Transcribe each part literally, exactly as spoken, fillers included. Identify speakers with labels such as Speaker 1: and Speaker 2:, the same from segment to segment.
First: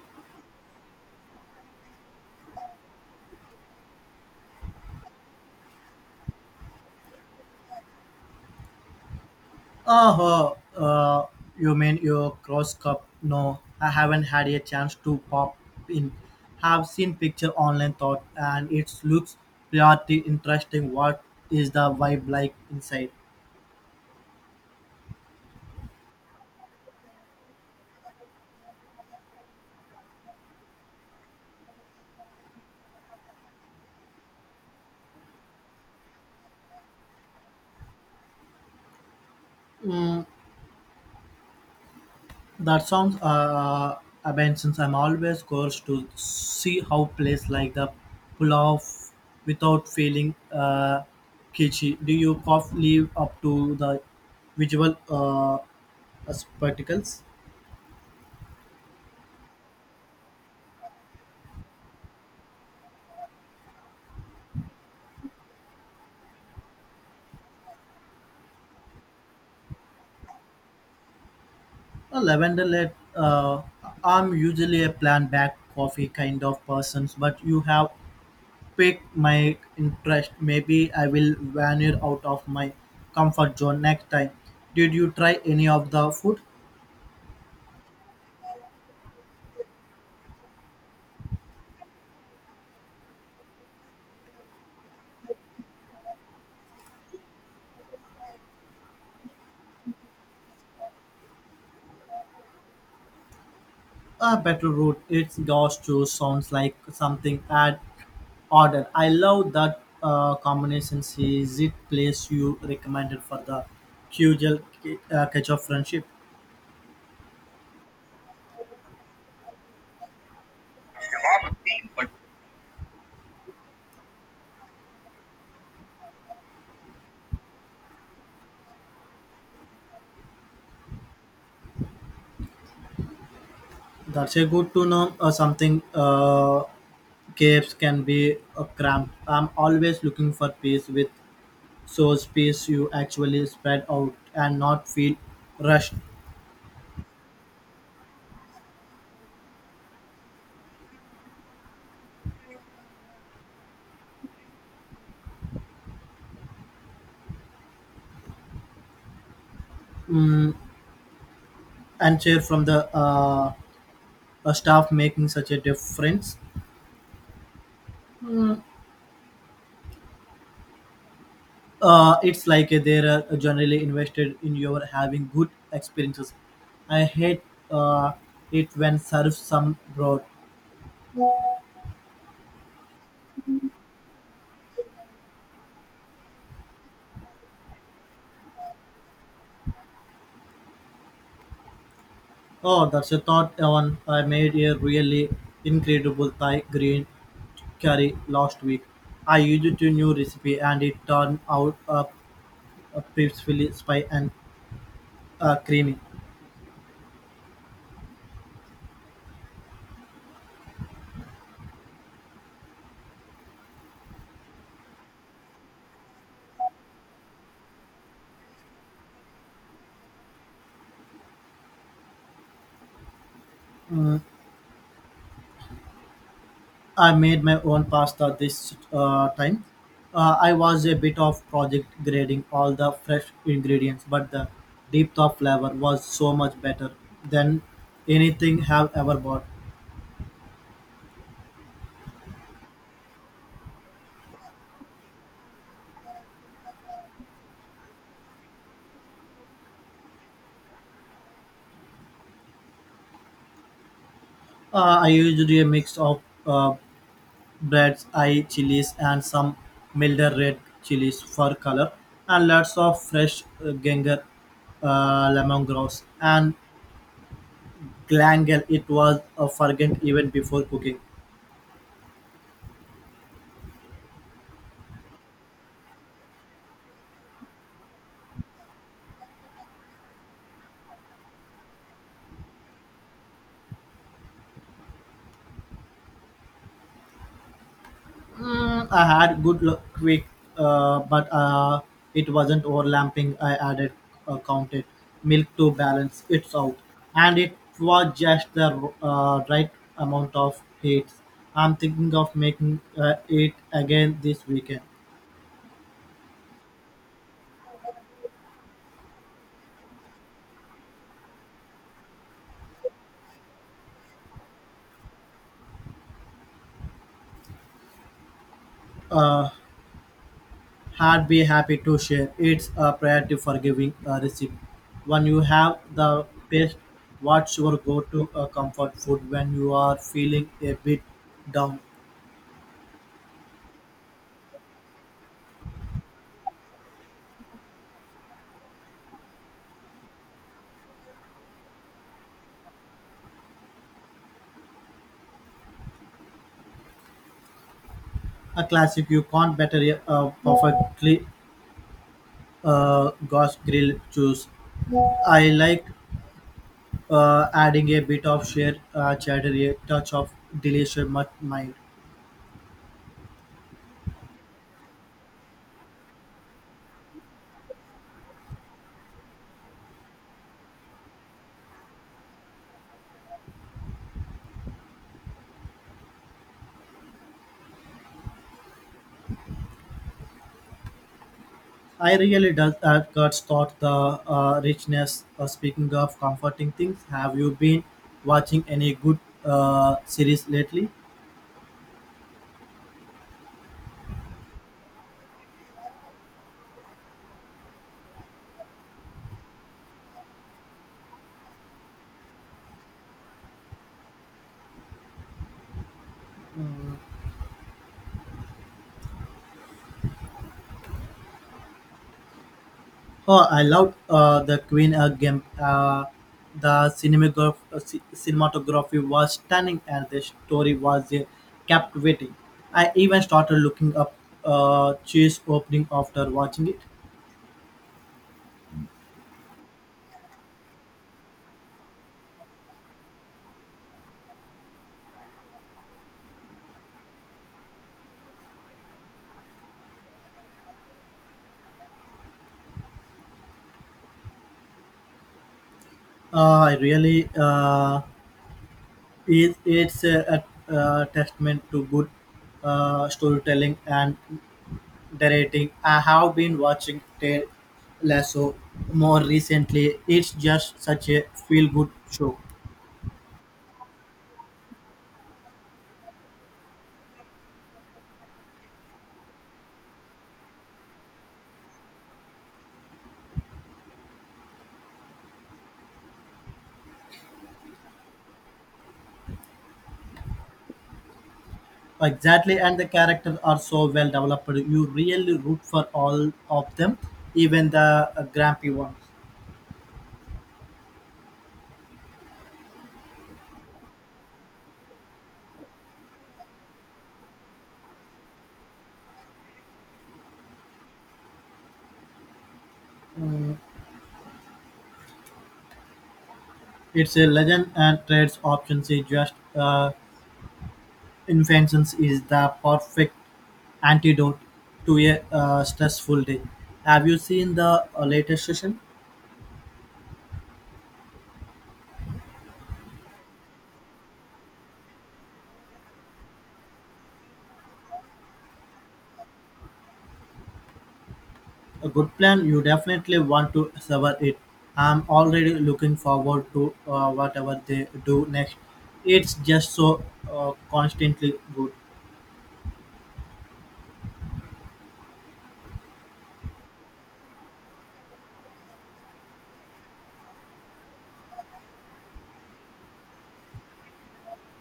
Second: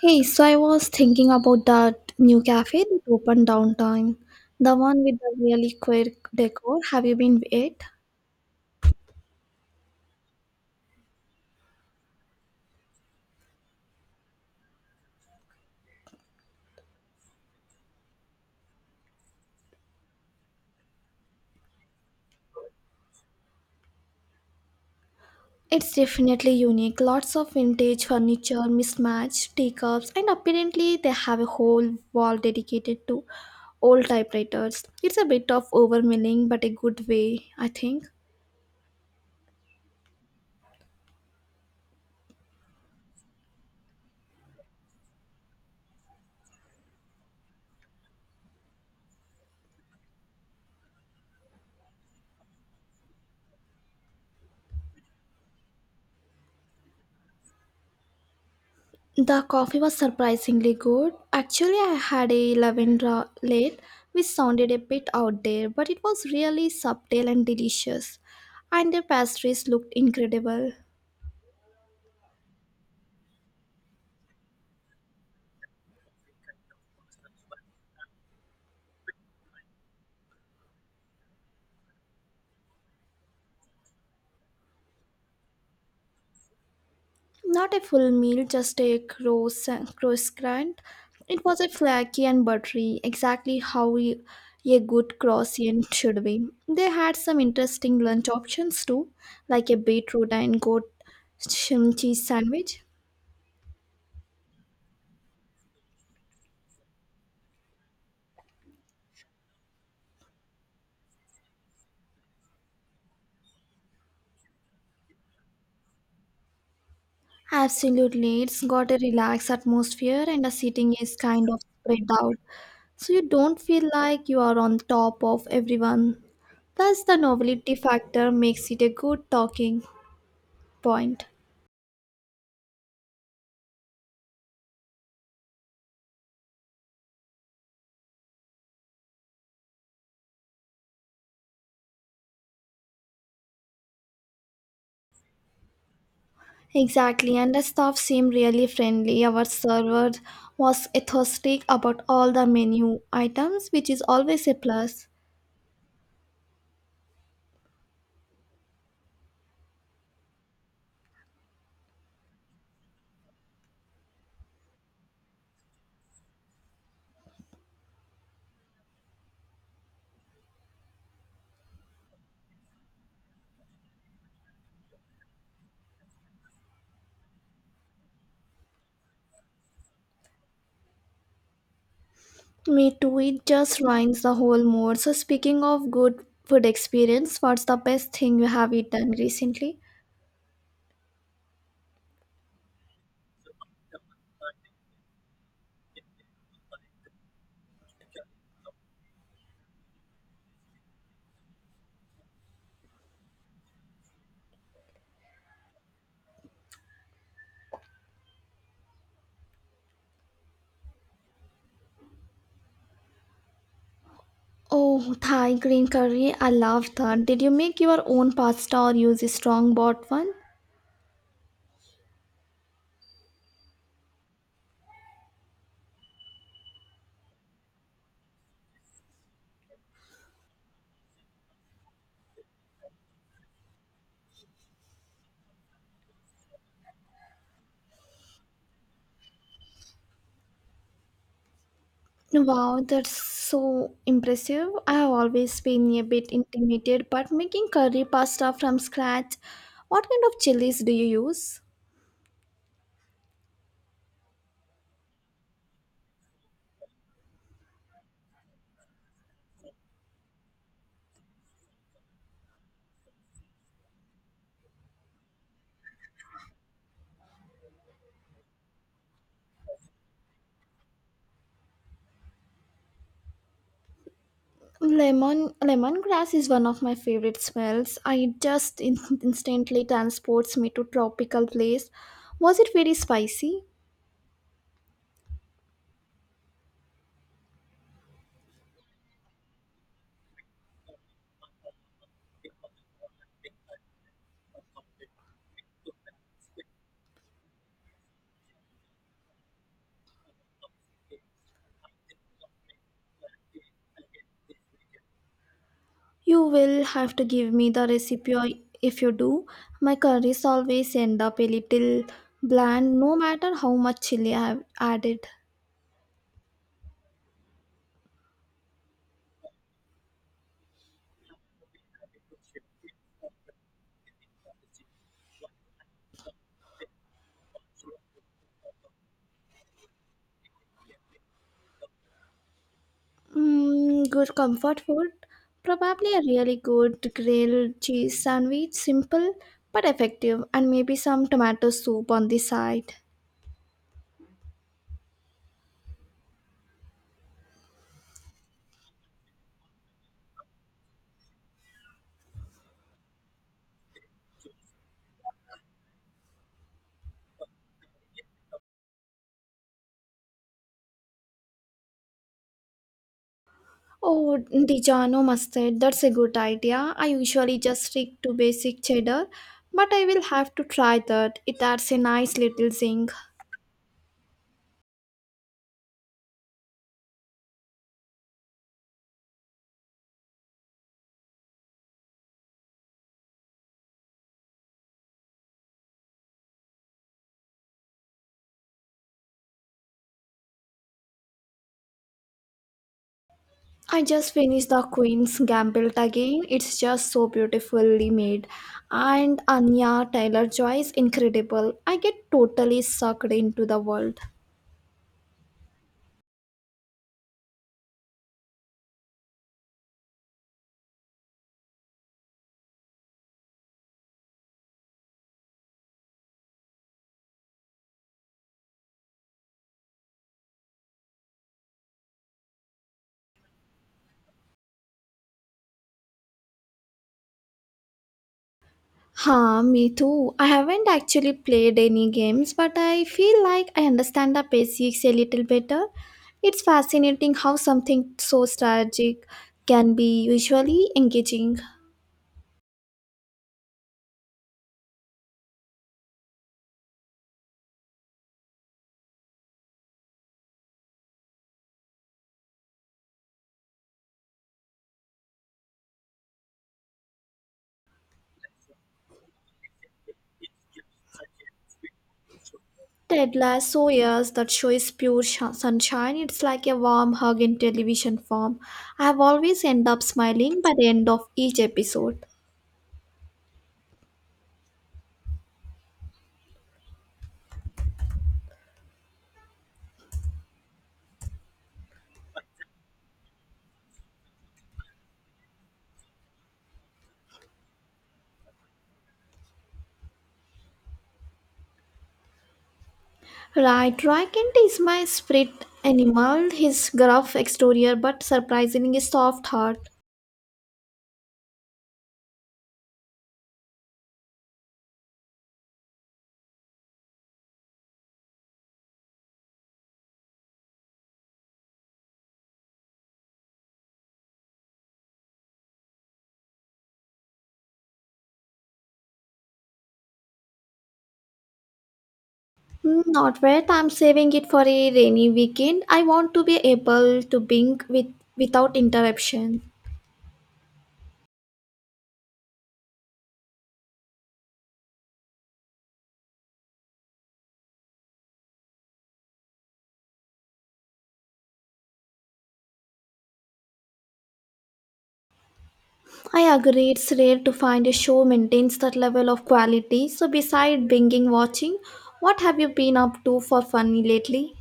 Speaker 1: Hey, so I was thinking about that new cafe that opened downtown, the one with the really quirk decor. Have you been it?
Speaker 2: Oh, uh, you mean your cross cup? No, I haven't had a chance to pop in. Have seen picture online thought, and it looks pretty interesting. What is the vibe like inside?
Speaker 1: It's definitely unique. Lots of vintage furniture, mismatched teacups, and apparently they have a whole wall dedicated to old typewriters. It's a bit of overwhelming, but a good way, I think.
Speaker 2: That sounds uh, abandons. I'm always curious to see how place like the pull off without feeling uh, kitschy. Do you cough live up to the visual uh, spectacles?
Speaker 1: The coffee was surprisingly good. Actually, I had a lavender latte, which sounded a bit out there, but it was really subtle and delicious. And the pastries looked incredible.
Speaker 2: A lavender let uh, I'm usually a plant back coffee kind of person, but you have piqued my interest. Maybe I will veer out of my comfort zone next time. Did you try any of the food?
Speaker 1: Not a full meal, just a croissant. croissant. It was a flaky and buttery, exactly how we- a good croissant should be. They had some interesting lunch options too, like a beetroot and goat cheese sandwich.
Speaker 2: A better route. It's gaucho sounds like something I'd order. I love that uh, combination. Is it place you recommended for the Qgel uh, catch of friendship?
Speaker 1: Absolutely, it's got a relaxed atmosphere and the seating is kind of spread out, so you don't feel like you are on top of everyone. Plus, the novelty factor makes it a good talking point.
Speaker 2: That's a good to know uh, something. Uh, Caves can be uh, cramped. I'm always looking for peace with so space you actually spread out and not feel rushed
Speaker 1: Exactly, and the staff seemed really friendly. Our server was enthusiastic about all the menu items, which is always a plus.
Speaker 2: and chair from the uh, uh, staff making such a difference. Uh, it's like uh, they're uh, generally invested in your having good experiences. I hate uh, it when serves some broad.
Speaker 1: Me too, it just ruins the whole mood. So, speaking of good food experience, what's the best thing you have eaten recently?
Speaker 2: Oh, that's a thought, Evan. I made a really incredible Thai green curry last week. I used a new recipe and it turned out uh, uh, peacefully spicy and uh, creamy.
Speaker 1: Oh, Thai green curry. I love that. Did you make your own pasta or use a strong bought one?
Speaker 2: I made my own pasta this uh, time. Uh, I was a bit of project grading all the fresh ingredients, but the depth of flavor was so much better than anything have ever bought.
Speaker 1: Wow, that's so impressive. I have always been a bit intimidated, but making curry pasta from scratch, what kind of chilies do you use?
Speaker 2: Uh, I used a mix of uh, Breads, eye chilies and some milder red chilies for color, and lots of fresh uh, ginger, uh, lemongrass, and glangal. It was uh, fragrant even before cooking.
Speaker 1: Lemon lemongrass is one of my favorite smells. I just in- instantly transports me to tropical place. Was it very spicy?
Speaker 2: Mm, I had good luck quick, uh, but uh, it wasn't overlapping. I added uh, counted milk to balance it out, and it was just the uh, right amount of heat. I'm thinking of making uh, it again this weekend.
Speaker 1: You will have to give me the recipe or- if you do. My curries always end up a little bland no matter how much chili I have added.
Speaker 2: Uh, I'd be happy to share. It's a priority for giving a receipt. When you have the best, what's your go-to uh, comfort food when you are feeling a bit down?
Speaker 1: Mm, good comfort food. Probably a really good grilled cheese sandwich, simple but effective, and maybe some tomato soup on the side.
Speaker 2: A classic you can't better a a perfectly uh, gosh grilled choose. I like uh, adding a bit of sheer uh, cheddar, a touch of delicious mut- mind.
Speaker 1: Oh, Dijano mustard, that's a good idea. I usually just stick to basic cheddar, but I will have to try that. It adds a nice little zing.
Speaker 2: I really does that cuts thought the uh, richness. Uh, speaking of comforting things, have you been watching any good uh, series lately?
Speaker 1: I just finished The Queen's Gambit again. It's just so beautifully made. And Anya Taylor-Joy is incredible. I get totally sucked into the world.
Speaker 2: Mm. Oh, I loved uh, the Queen uh, game. Uh, the cinematograph- uh, ci- cinematography was stunning, and the story was uh, captivating. I even started looking up uh, chase opening after watching it.
Speaker 1: Huh, me too. I haven't actually played any games, but I feel like I understand the basics a little better. It's fascinating how something so strategic can be visually engaging.
Speaker 2: Uh, I really uh, It, it's a, a, a testament to good uh, storytelling and directing. I have been watching Ted Lasso more recently. It's just such a feel good show.
Speaker 1: Ted Lasso, yes, that show is pure sh- sunshine. It's like a warm hug in television form. I have always end up smiling by the end of each episode.
Speaker 2: Exactly, and the characters are so well developed. You really root for all of them, even the uh, grumpy ones.
Speaker 1: Right, Rykent is my spirit animal. His gruff exterior, but surprisingly soft heart.
Speaker 2: It's a legend and trades options. It's just uh, Invention is the perfect antidote to a uh, stressful day. Have you seen the uh, latest session?
Speaker 1: Hmm, not yet. I'm saving it for a rainy weekend. I want to be able to bink with without interruption.
Speaker 2: A good plan. You definitely want to sever it. I'm already looking forward to uh, whatever they do next. It's just so uh, constantly good.
Speaker 1: I agree, it's rare to find a show maintains that level of quality. So, beside binging watching, what have you been up to for funny lately?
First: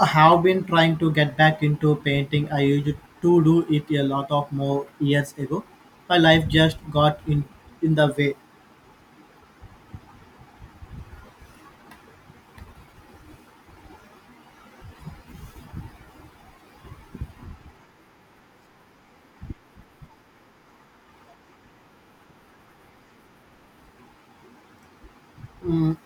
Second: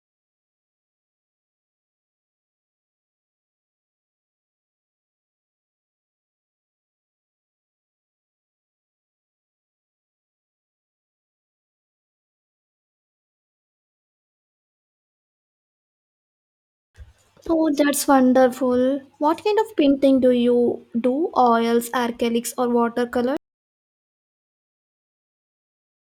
Speaker 2: I have been trying to get back into painting. I used to do it a lot of more years ago. My life just got in in the way.
Speaker 1: Oh, that's wonderful. What kind of painting do you do? Oils, acrylics, or watercolor?
Speaker 2: Mm,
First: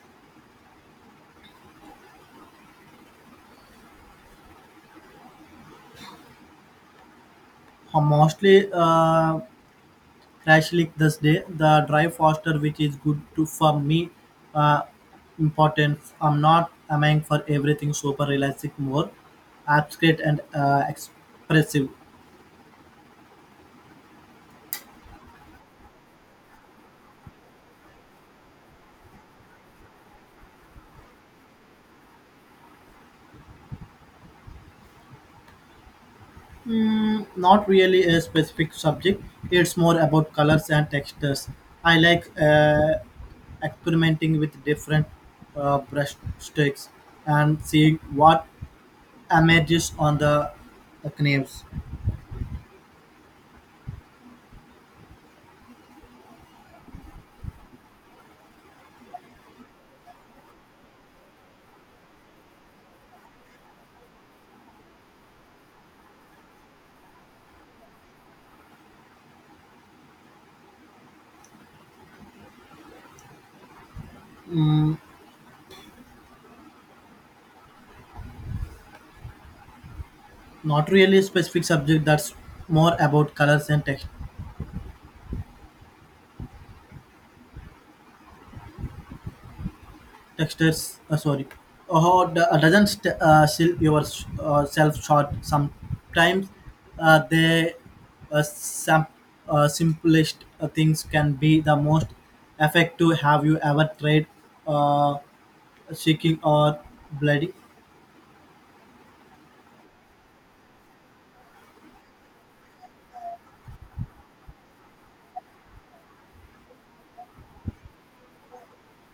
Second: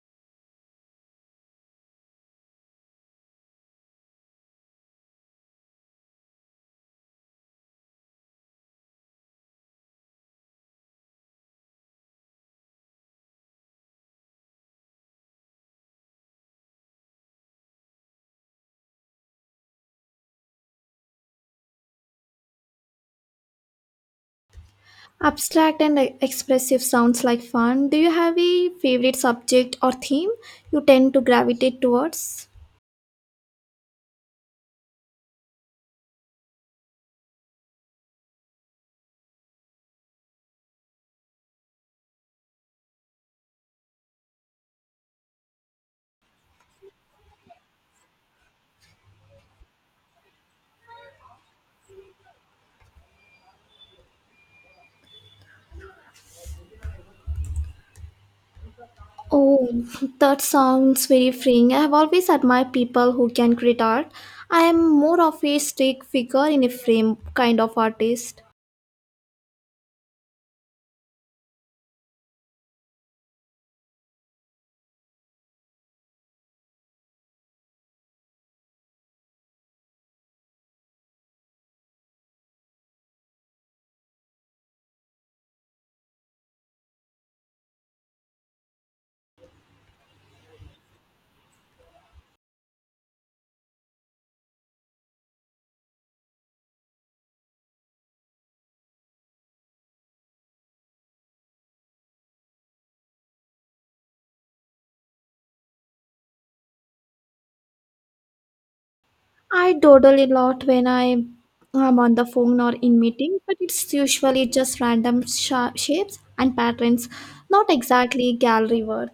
Speaker 2: mostly uh, Crashlyk this day the drive faster which is good to for me uh, important. I'm not aiming for everything super realistic, more abstract and uh, expressive.
Speaker 1: Abstract and expressive sounds like fun. Do you have a favorite subject or theme you tend to gravitate towards?
Speaker 2: Mm, not really a specific subject, it's more about colors and textures. I like uh, experimenting with different uh, brush strokes and seeing what emerges on the uh, knives.
Speaker 1: Oh, that sounds very freeing. I have always admired people who can create art. I am more of a stick figure in a frame kind of artist.
Speaker 2: Not really a specific subject, that's more about colors and tex- textures. Uh, sorry. Oh, d- uh, doesn't st- uh, sell yourself short. Sometimes uh, the uh, sam- uh, simplest uh, things can be the most effective. Have you ever tried uh, shaking or bloody?
Speaker 1: I dawdle a lot when I am on the phone or in meeting, but it's usually just random sha- shapes and patterns, not exactly gallery worth.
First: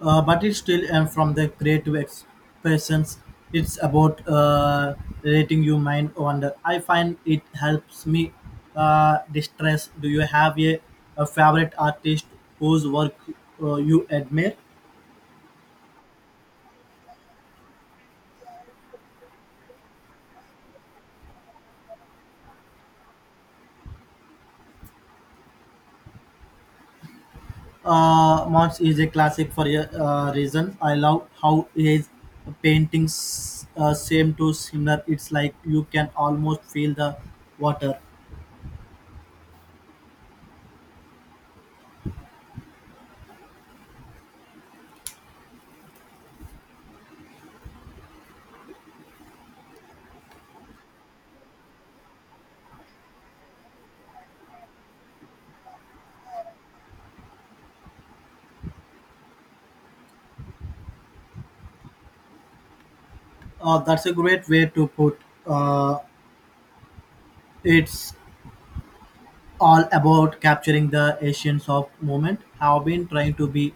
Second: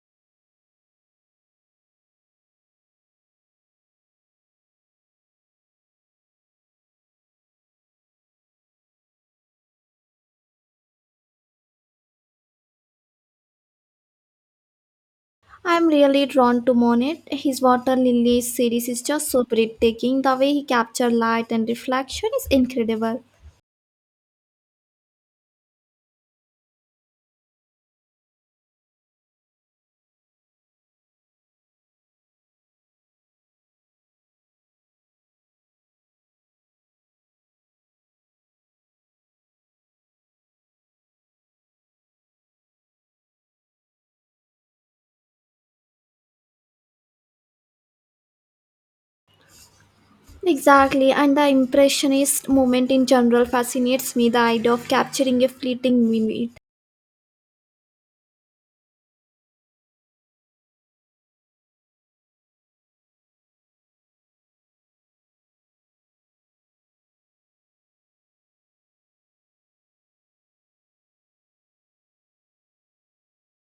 Speaker 2: Uh, but it's still and from the creative expressions, it's about uh, letting your mind wander. I find it helps me uh, distress. Do you have a, a favorite artist whose work uh, you admire?
Speaker 1: I'm really drawn to Monet. His Water Lilies series is just so breathtaking. The way he captured light and reflection is incredible.
Speaker 2: uh, Mons is a classic for a uh, reason. I love how his paintings uh, seem to similar, it's like you can almost feel the water.
Speaker 1: Exactly, and the Impressionist movement in general fascinates me. The idea of capturing a fleeting minute.
Speaker 2: Uh, that's a great way to put uh, it's all about capturing the essence of moment. I've been trying to be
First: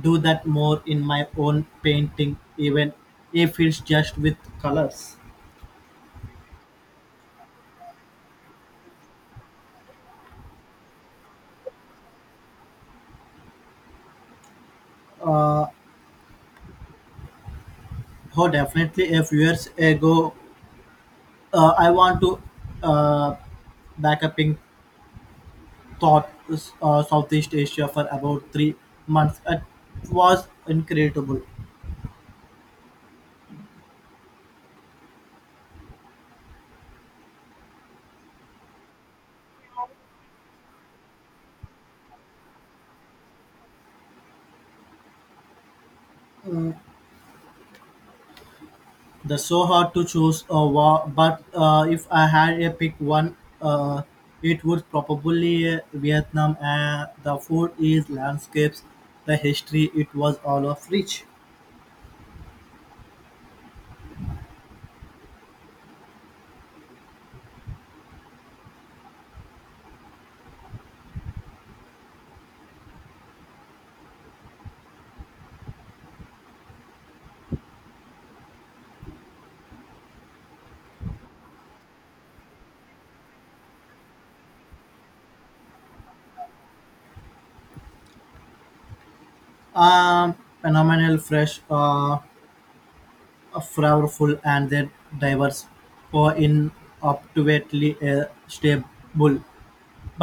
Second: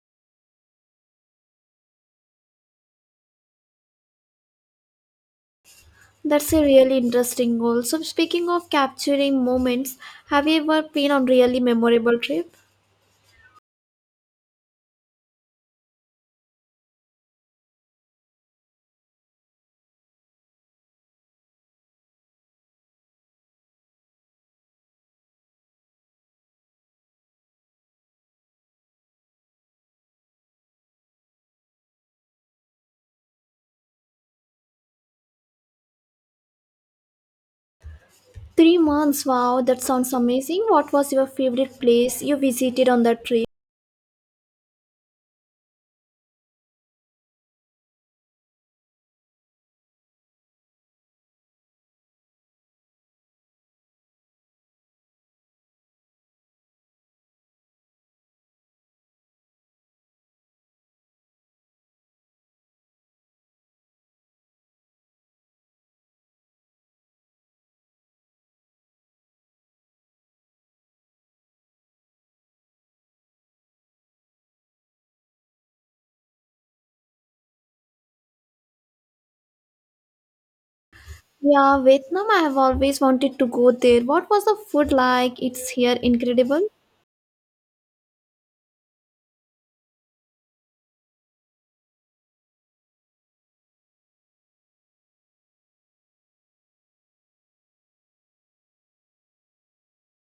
Speaker 2: do that more in my own painting, even if it's just with colors.
Speaker 1: That's a really interesting goal. So, speaking of capturing moments, have you ever been on really memorable trip?
Speaker 2: Uh, oh, definitely. A few years ago, uh, I want to uh, back up in thought uh, Southeast Asia for about three months. It was incredible.
Speaker 1: Three months. Wow, that sounds amazing. What was your favorite place you visited on that trip?
Speaker 2: The so hard to choose, uh, wa- but uh, if I had a pick one, uh, it would probably uh, Vietnam. Uh, the food is landscapes, the history. It was all of rich,
Speaker 1: Yeah, Vietnam. I have always wanted to go there. What was the food like? It's here incredible.
Speaker 2: um, phenomenal, fresh, uh, flavorful, and then diverse, or in up to a stable.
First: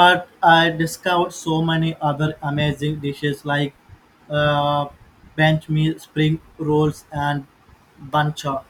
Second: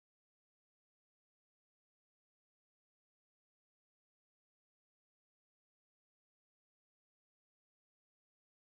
Speaker 2: But I discovered so many other amazing dishes like uh, bench meal, spring rolls, and bancha.